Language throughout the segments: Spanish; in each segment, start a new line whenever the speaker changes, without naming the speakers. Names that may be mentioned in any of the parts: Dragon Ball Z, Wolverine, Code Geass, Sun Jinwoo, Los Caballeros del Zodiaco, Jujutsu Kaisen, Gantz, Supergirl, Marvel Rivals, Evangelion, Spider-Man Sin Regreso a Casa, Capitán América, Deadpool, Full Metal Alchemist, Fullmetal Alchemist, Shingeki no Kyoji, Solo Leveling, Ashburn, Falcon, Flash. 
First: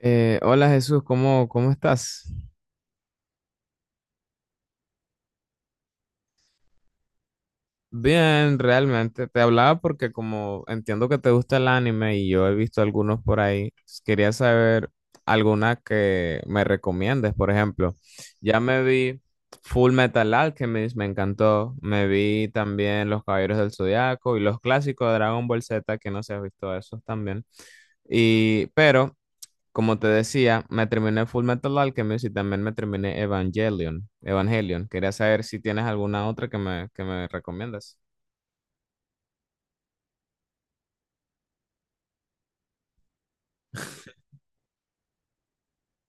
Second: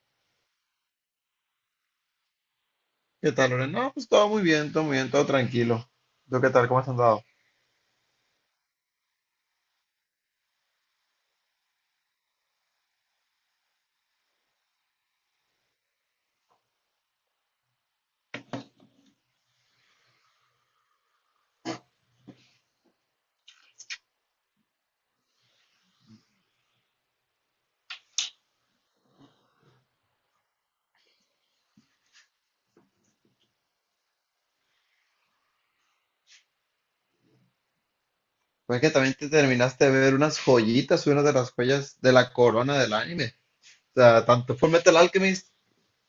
Hola Jesús, ¿cómo estás?
¿Qué tal, Loren? No, pues todo muy bien, todo muy bien, todo tranquilo. ¿Tú qué tal? ¿Cómo has andado?
Bien, realmente. Te hablaba porque como entiendo que te gusta el anime y yo he visto algunos por ahí, quería saber alguna que me recomiendes. Por ejemplo, ya me vi Full Metal Alchemist, me encantó. Me vi también Los Caballeros del Zodiaco y los clásicos de Dragon Ball Z, que no sé si has visto esos también. Y, pero Como te decía, me terminé Full Metal Alchemist y también me terminé Evangelion. Evangelion. Quería saber si tienes alguna otra que que me recomiendas.
Fue que también te terminaste de ver unas joyitas, una de las joyas de la corona del anime. O sea, tanto Fullmetal Alchemist,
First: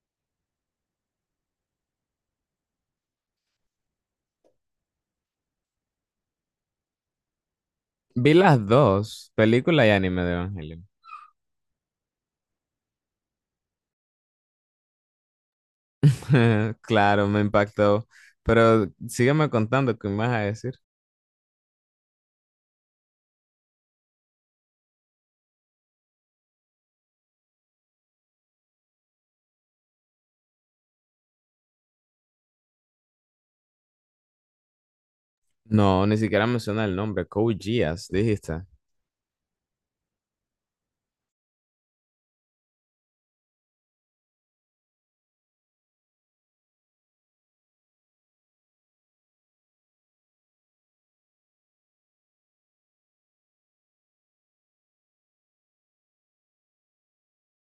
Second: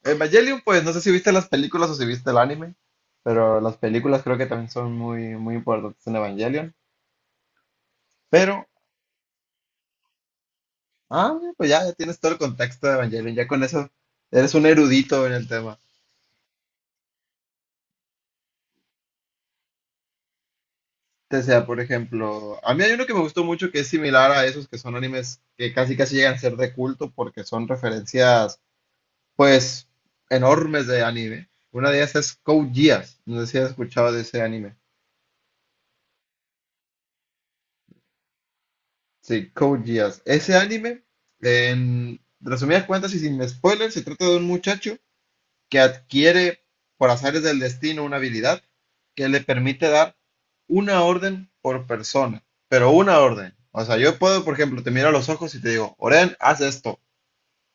Evangelion, pues no sé si viste las películas o si viste el anime, pero las películas creo que también son muy, muy importantes en Evangelion.
Vi
Pero,
las dos, película y anime de Evangelion.
pues ya tienes todo el contexto de Evangelion, ya con eso eres un erudito en el tema.
Claro, me impactó. Pero sígueme contando, ¿qué me vas a decir?
O sea, por ejemplo, a mí hay uno que me gustó mucho que es similar a esos que son animes que casi casi llegan a ser de culto porque son referencias, pues, enormes de anime. Una de ellas es Code Geass. No sé si has escuchado de ese anime.
No, ni siquiera menciona el nombre. Code Geass, dijiste.
Sí, Code Geass. Ese anime, en resumidas cuentas y sin spoilers, se trata de un muchacho que adquiere por azares del destino una habilidad que le permite dar una orden por persona, pero una orden. O sea, yo puedo, por ejemplo, te miro a los ojos y te digo, Oren, haz esto,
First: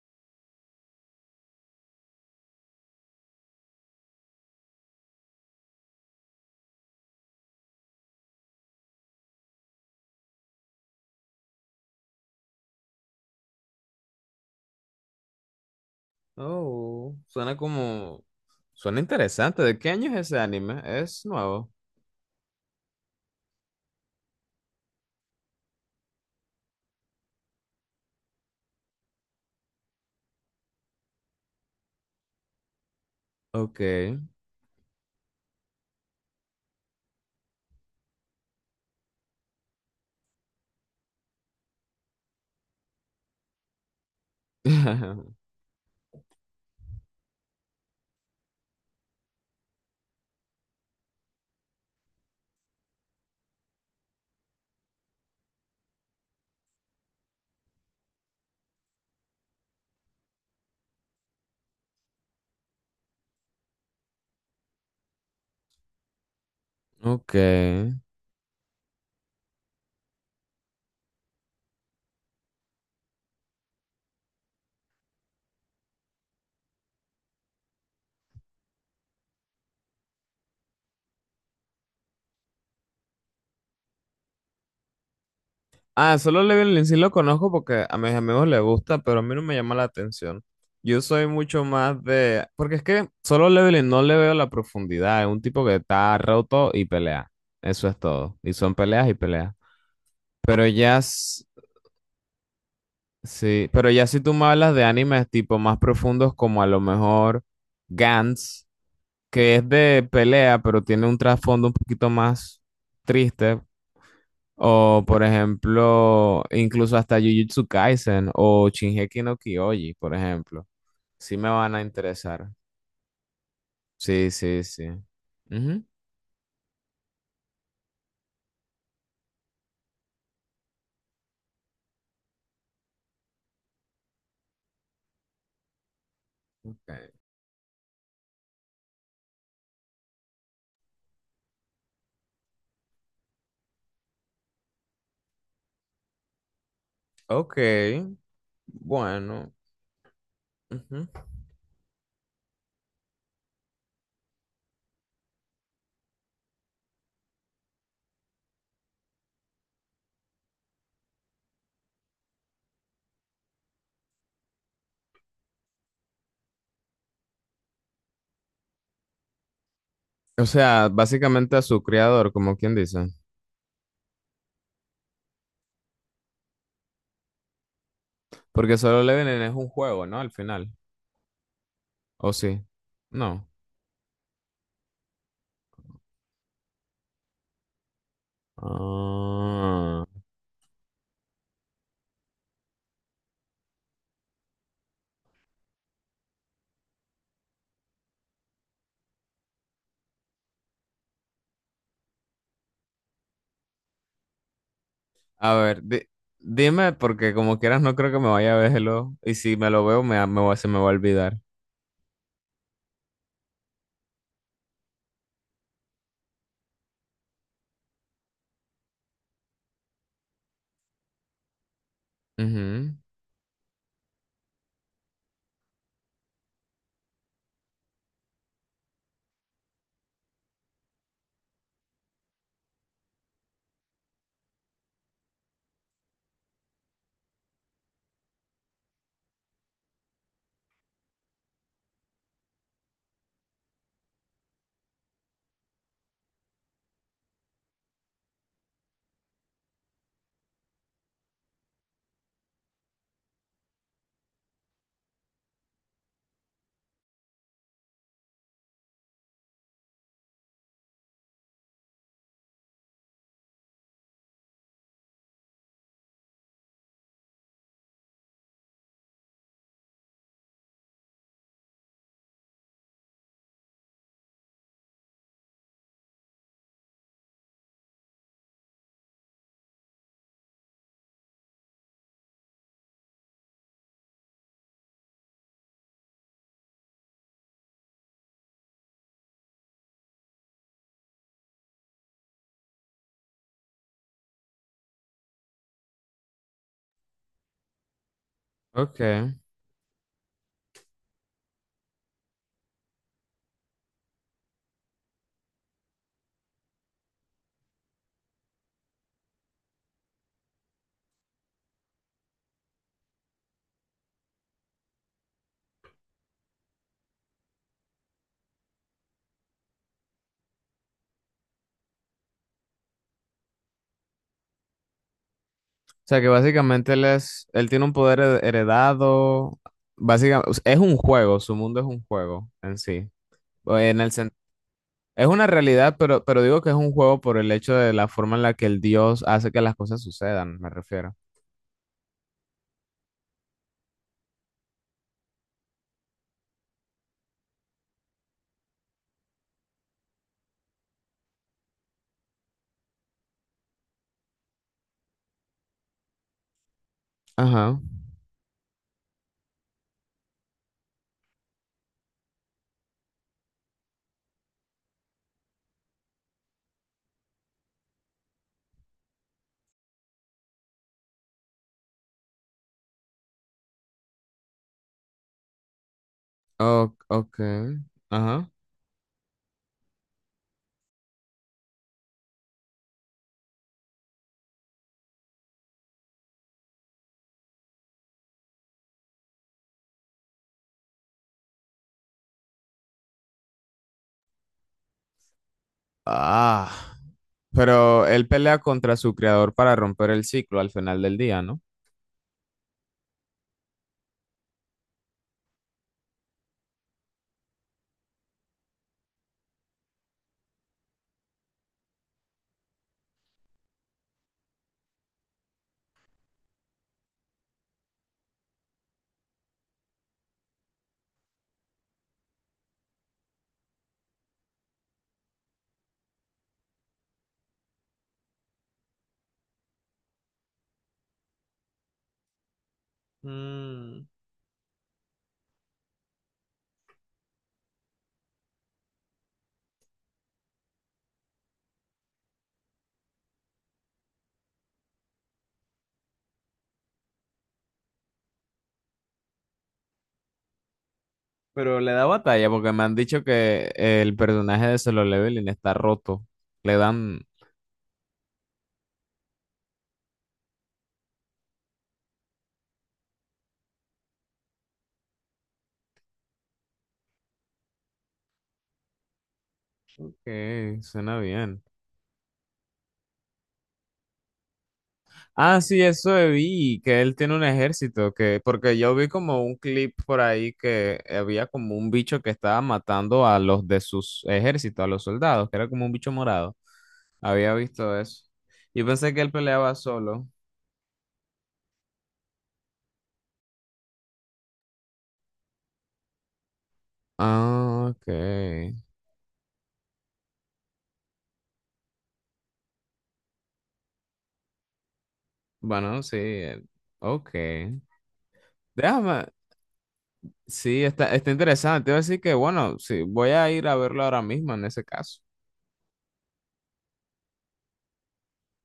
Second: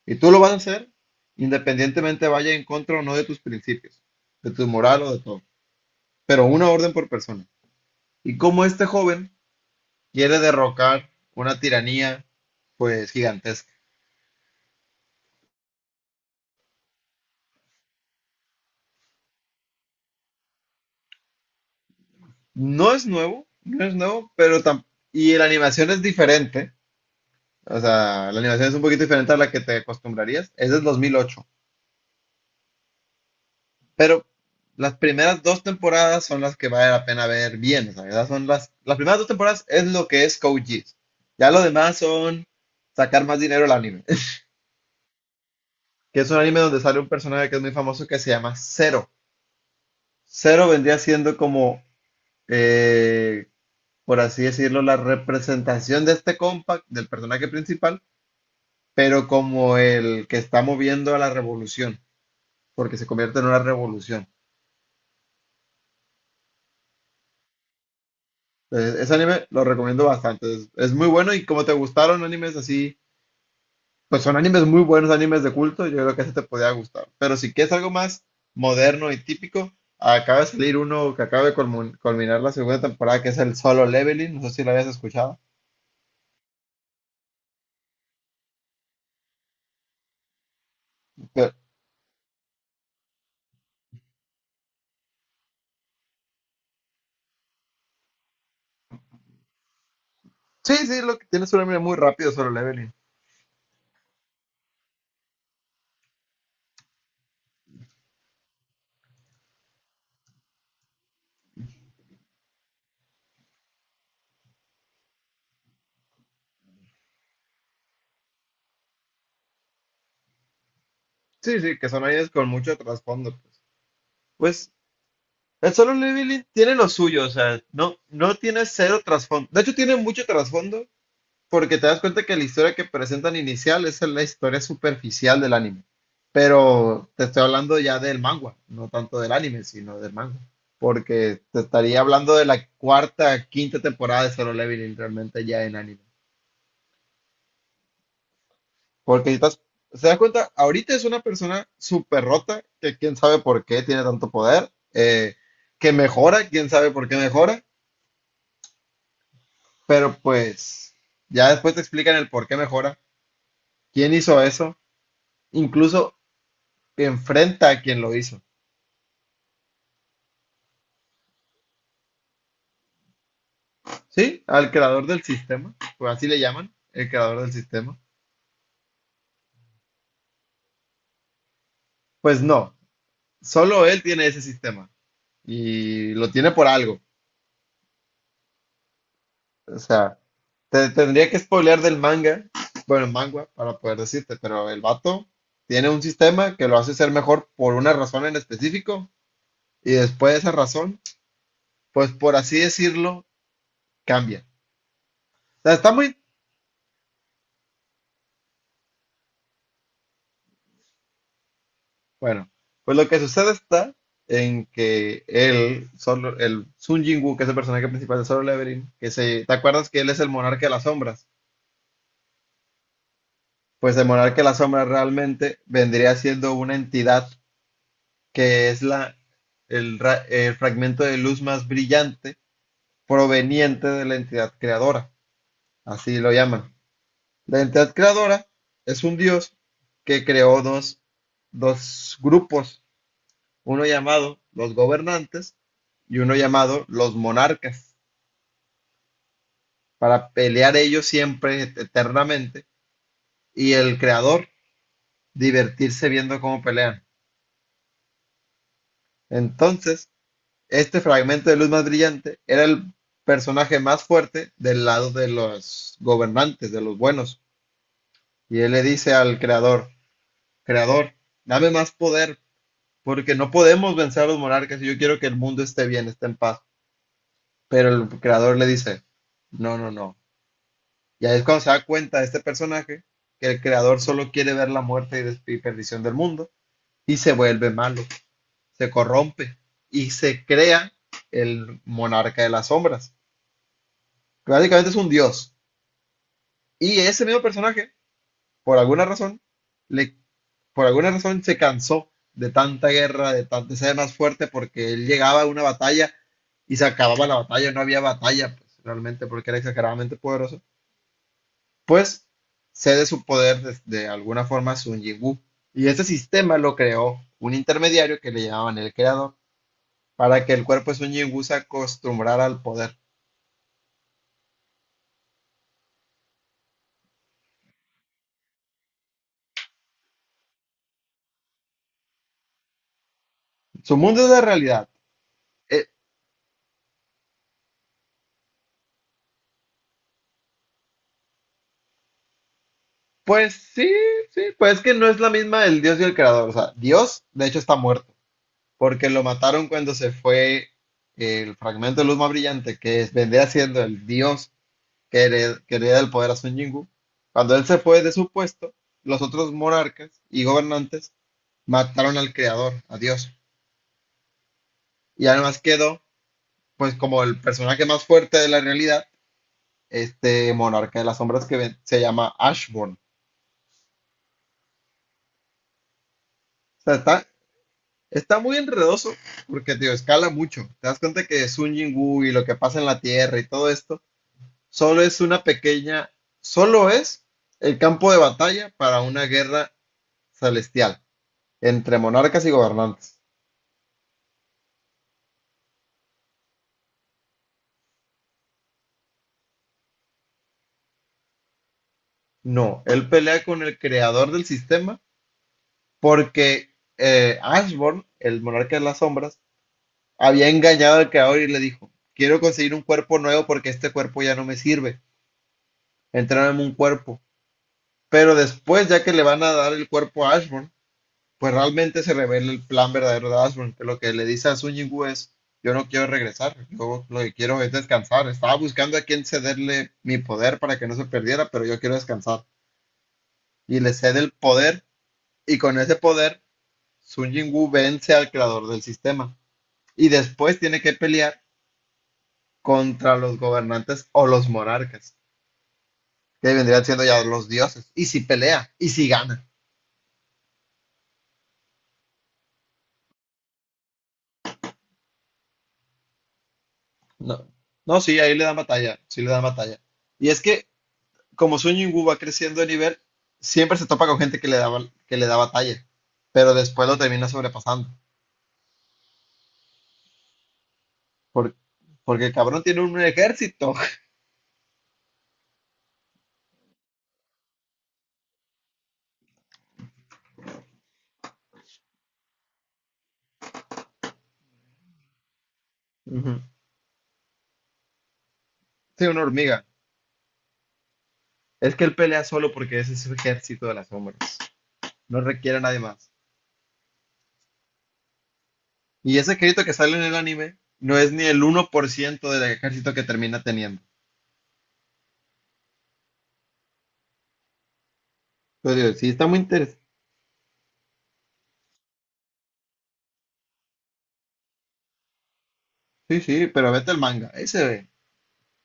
y tú lo vas a hacer independientemente vaya en contra o no de tus principios, de tu moral o de todo, pero una orden por persona. Y como este joven quiere derrocar una tiranía, pues gigantesca.
Oh, suena como... suena interesante. ¿De qué año es ese anime? ¿Es nuevo?
No es nuevo, no es nuevo, pero y la animación es diferente. O sea, la animación es un poquito diferente a la que te acostumbrarías. Es del 2008.
Ok.
Pero las primeras dos temporadas son las que vale la pena ver bien. O sea, ¿verdad? Son las primeras dos temporadas es lo que es Code Geass. Ya lo demás son sacar más dinero al anime. Que es un anime donde sale un personaje que es muy famoso que se llama Zero. Zero vendría siendo como, eh, por así decirlo, la representación de este compa del personaje principal, pero como el que está moviendo a la revolución, porque se convierte en una revolución.
Ok.
Ese anime lo recomiendo bastante. Es muy bueno y como te gustaron animes así, pues son animes muy buenos, animes de culto, yo creo que ese te podía gustar. Pero si quieres algo más moderno y típico, acaba de salir uno que acaba de culminar la segunda temporada, que es el Solo Leveling. No sé si lo habías escuchado.
Ah, solo Level in sí lo conozco porque a mis amigos les gusta, pero a mí no me llama la atención. Yo soy
Pero,
mucho más de... porque es que solo Leveling no le veo la profundidad. Es un tipo que está roto y pelea. Eso es todo. Y son peleas y peleas. Pero
sí,
ya...
sí, lo que tiene es un anime muy rápido, Solo Leveling.
sí, pero ya si tú me hablas de animes tipo más profundos como a lo mejor Gantz, que es de pelea, pero tiene un trasfondo un poquito más triste. O, por ejemplo, incluso hasta Jujutsu Kaisen o Shingeki no Kyoji, por ejemplo. Sí me
Sí,
van
sí,
a
que son animes con
interesar.
mucho trasfondo.
Sí, sí,
Pues,
sí.
el
Ujú.
Solo Leveling tiene lo suyo, o sea, no tiene cero trasfondo. De hecho, tiene mucho trasfondo porque te das cuenta que la historia que presentan inicial es la historia superficial del anime. Pero
Ok,
te estoy hablando ya del manga, no tanto del anime, sino del manga. Porque te estaría hablando de la cuarta, quinta temporada de Solo Leveling realmente ya en anime.
ok,
Porque
bueno.
estás, se das cuenta, ahorita
Ujú.
es una persona súper rota, que quién sabe por qué tiene tanto poder, que mejora, quién sabe por qué mejora, pero pues ya después te explican el por qué mejora, quién hizo eso, incluso enfrenta a quien lo hizo,
O sea, básicamente a su creador, como quien dice.
¿sí? Al creador del sistema, pues así le llaman, el creador del sistema.
Porque Solo Leveling es un juego, ¿no? Al final. ¿O
Pues
sí?
no,
No.
solo él tiene ese sistema y lo tiene por algo. O
Ah.
sea, te tendría que spoilear del manga, bueno, manga, para poder decirte, pero el vato tiene un sistema que lo hace ser mejor por una razón en específico y después de esa razón, pues por así decirlo, cambia.
A
O sea,
ver,
está muy,
dime, porque como quieras no creo que me vaya a verlo. Y si me lo veo, se me va a olvidar.
bueno, pues lo que sucede está en que solo, el Sun Jinwoo, que es el personaje principal de Solo Leveling, ¿te acuerdas que él es el monarca de las sombras?
Ujú.
Pues el monarca de las sombras realmente vendría siendo una entidad que es el fragmento de luz más brillante proveniente de la entidad creadora, así lo llaman. La entidad creadora es un dios que creó dos grupos, uno llamado los gobernantes y uno llamado los monarcas, para pelear ellos siempre, eternamente, y el creador divertirse viendo cómo pelean. Entonces, este fragmento de luz más brillante era el personaje más fuerte del lado de los gobernantes, de los buenos. Y él le dice al creador, creador, dame más poder, porque no podemos vencer a los monarcas y yo quiero que el mundo esté bien, esté en paz. Pero el creador le dice, no, no, no. Y ahí es cuando se da cuenta este personaje que el creador solo quiere ver la muerte y, y perdición del mundo y se vuelve malo, se corrompe y se crea el monarca de las sombras, que básicamente es un dios. Y ese mismo personaje, por
Ok.
alguna razón, le, por alguna razón se cansó de tanta guerra, de ser más fuerte, porque él llegaba a una batalla y se acababa la batalla, no había batalla, pues, realmente, porque era exageradamente poderoso. Pues cede su poder de alguna forma a Sun Jinwoo. Y este sistema lo creó un intermediario que le llamaban el creador, para que el cuerpo de Sun Jinwoo se acostumbrara al poder.
Sea que básicamente él es, él tiene un poder heredado, básicamente, es un juego, su mundo es un juego en sí. O
Su
En el
mundo es
sen-
la realidad.
Es una
Eh,
realidad, pero digo que es un juego por el hecho de la forma en la que el dios hace que las cosas sucedan, me refiero.
pues sí, sí, pues es que no es la misma el Dios y el creador. O sea, Dios, de hecho, está muerto, porque lo mataron cuando se fue el fragmento de luz más brillante, que es, vendría siendo el Dios que hereda el poder a Sun Jingu. Cuando él se
Ajá.
fue de su puesto, los otros monarcas y gobernantes mataron al creador, a Dios. Y además quedó, pues, como el personaje más fuerte de la realidad, este monarca de las sombras que se llama Ashburn. O
O-
sea, está,
ok.
está
Ajá.
muy enredoso porque, tío, escala mucho. Te das cuenta que Sun Jingu y lo que pasa en la Tierra y todo esto, solo es una pequeña, solo es el campo de batalla para una guerra celestial entre monarcas y gobernantes.
Ah. Pero él pelea contra su creador para romper el ciclo al final del día, ¿no?
No, él pelea con el creador del sistema porque Ashborn, el monarca de las sombras, había engañado al creador y le dijo, quiero conseguir un cuerpo nuevo porque este cuerpo ya no me sirve, entrárame un cuerpo. Pero después, ya que le van a dar el cuerpo a Ashburn, pues realmente se revela el plan verdadero de Ashburn, que lo que le dice a Sun Yingu es, yo no quiero regresar, yo lo que quiero es descansar. Estaba buscando a quien cederle mi poder para que no se perdiera, pero yo quiero descansar. Y le
Mm.
cede el poder, y con ese poder, Sun Yingu vence al creador del sistema. Y después tiene que pelear contra los gobernantes o los monarcas, que vendrían siendo ya los dioses. Y si pelea, y si gana.
Pero le da batalla porque me han dicho que el personaje de Solo Leveling está roto. Le dan...
No, no, sí, ahí le dan batalla, sí le dan batalla. Y es que como Sun Yungu va creciendo de nivel, siempre se topa con gente que le da, que le da batalla, pero después lo termina sobrepasando.
Suena
Por-
bien.
porque el cabrón tiene un ejército.
Ah, sí, eso vi, que él tiene un ejército, que, porque yo vi como un clip por ahí que había como un bicho que estaba matando a los de sus ejércitos, a los soldados, que era como un bicho
Ujú.
morado. Había visto eso. Yo
Tiene
pensé que
una
él
hormiga.
peleaba solo.
Es que él pelea solo porque ese es su ejército de las sombras. No requiere a nadie más.
Ah, ok.
Y ese ejército que sale en el anime no es ni el 1% del ejército que termina teniendo.
Bueno, sí, ok.
Pero digo, sí, está
Déjame,
muy interesante.
sí, está, está interesante. Iba a decir que, bueno, sí, voy a ir a verlo ahora mismo en ese caso.
Sí, sí, pero vete al manga. Ese, ve.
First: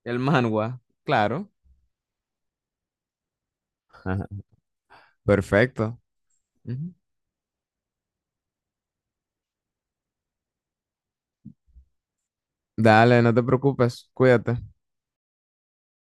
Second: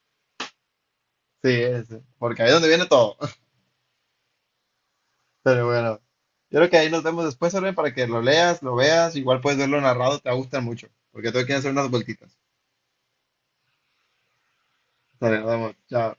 El manhwa, claro.
Sí, ese. Porque ahí es donde viene todo. Pero
Perfecto.
bueno, yo creo que ahí
Ujú.
nos vemos después, Orbe, para que lo leas, lo veas. Igual puedes verlo narrado, te va a gustar mucho. Porque tengo que hacer unas vueltitas.
Dale, no te preocupes, cuídate.
Dale, nos vemos. Chao.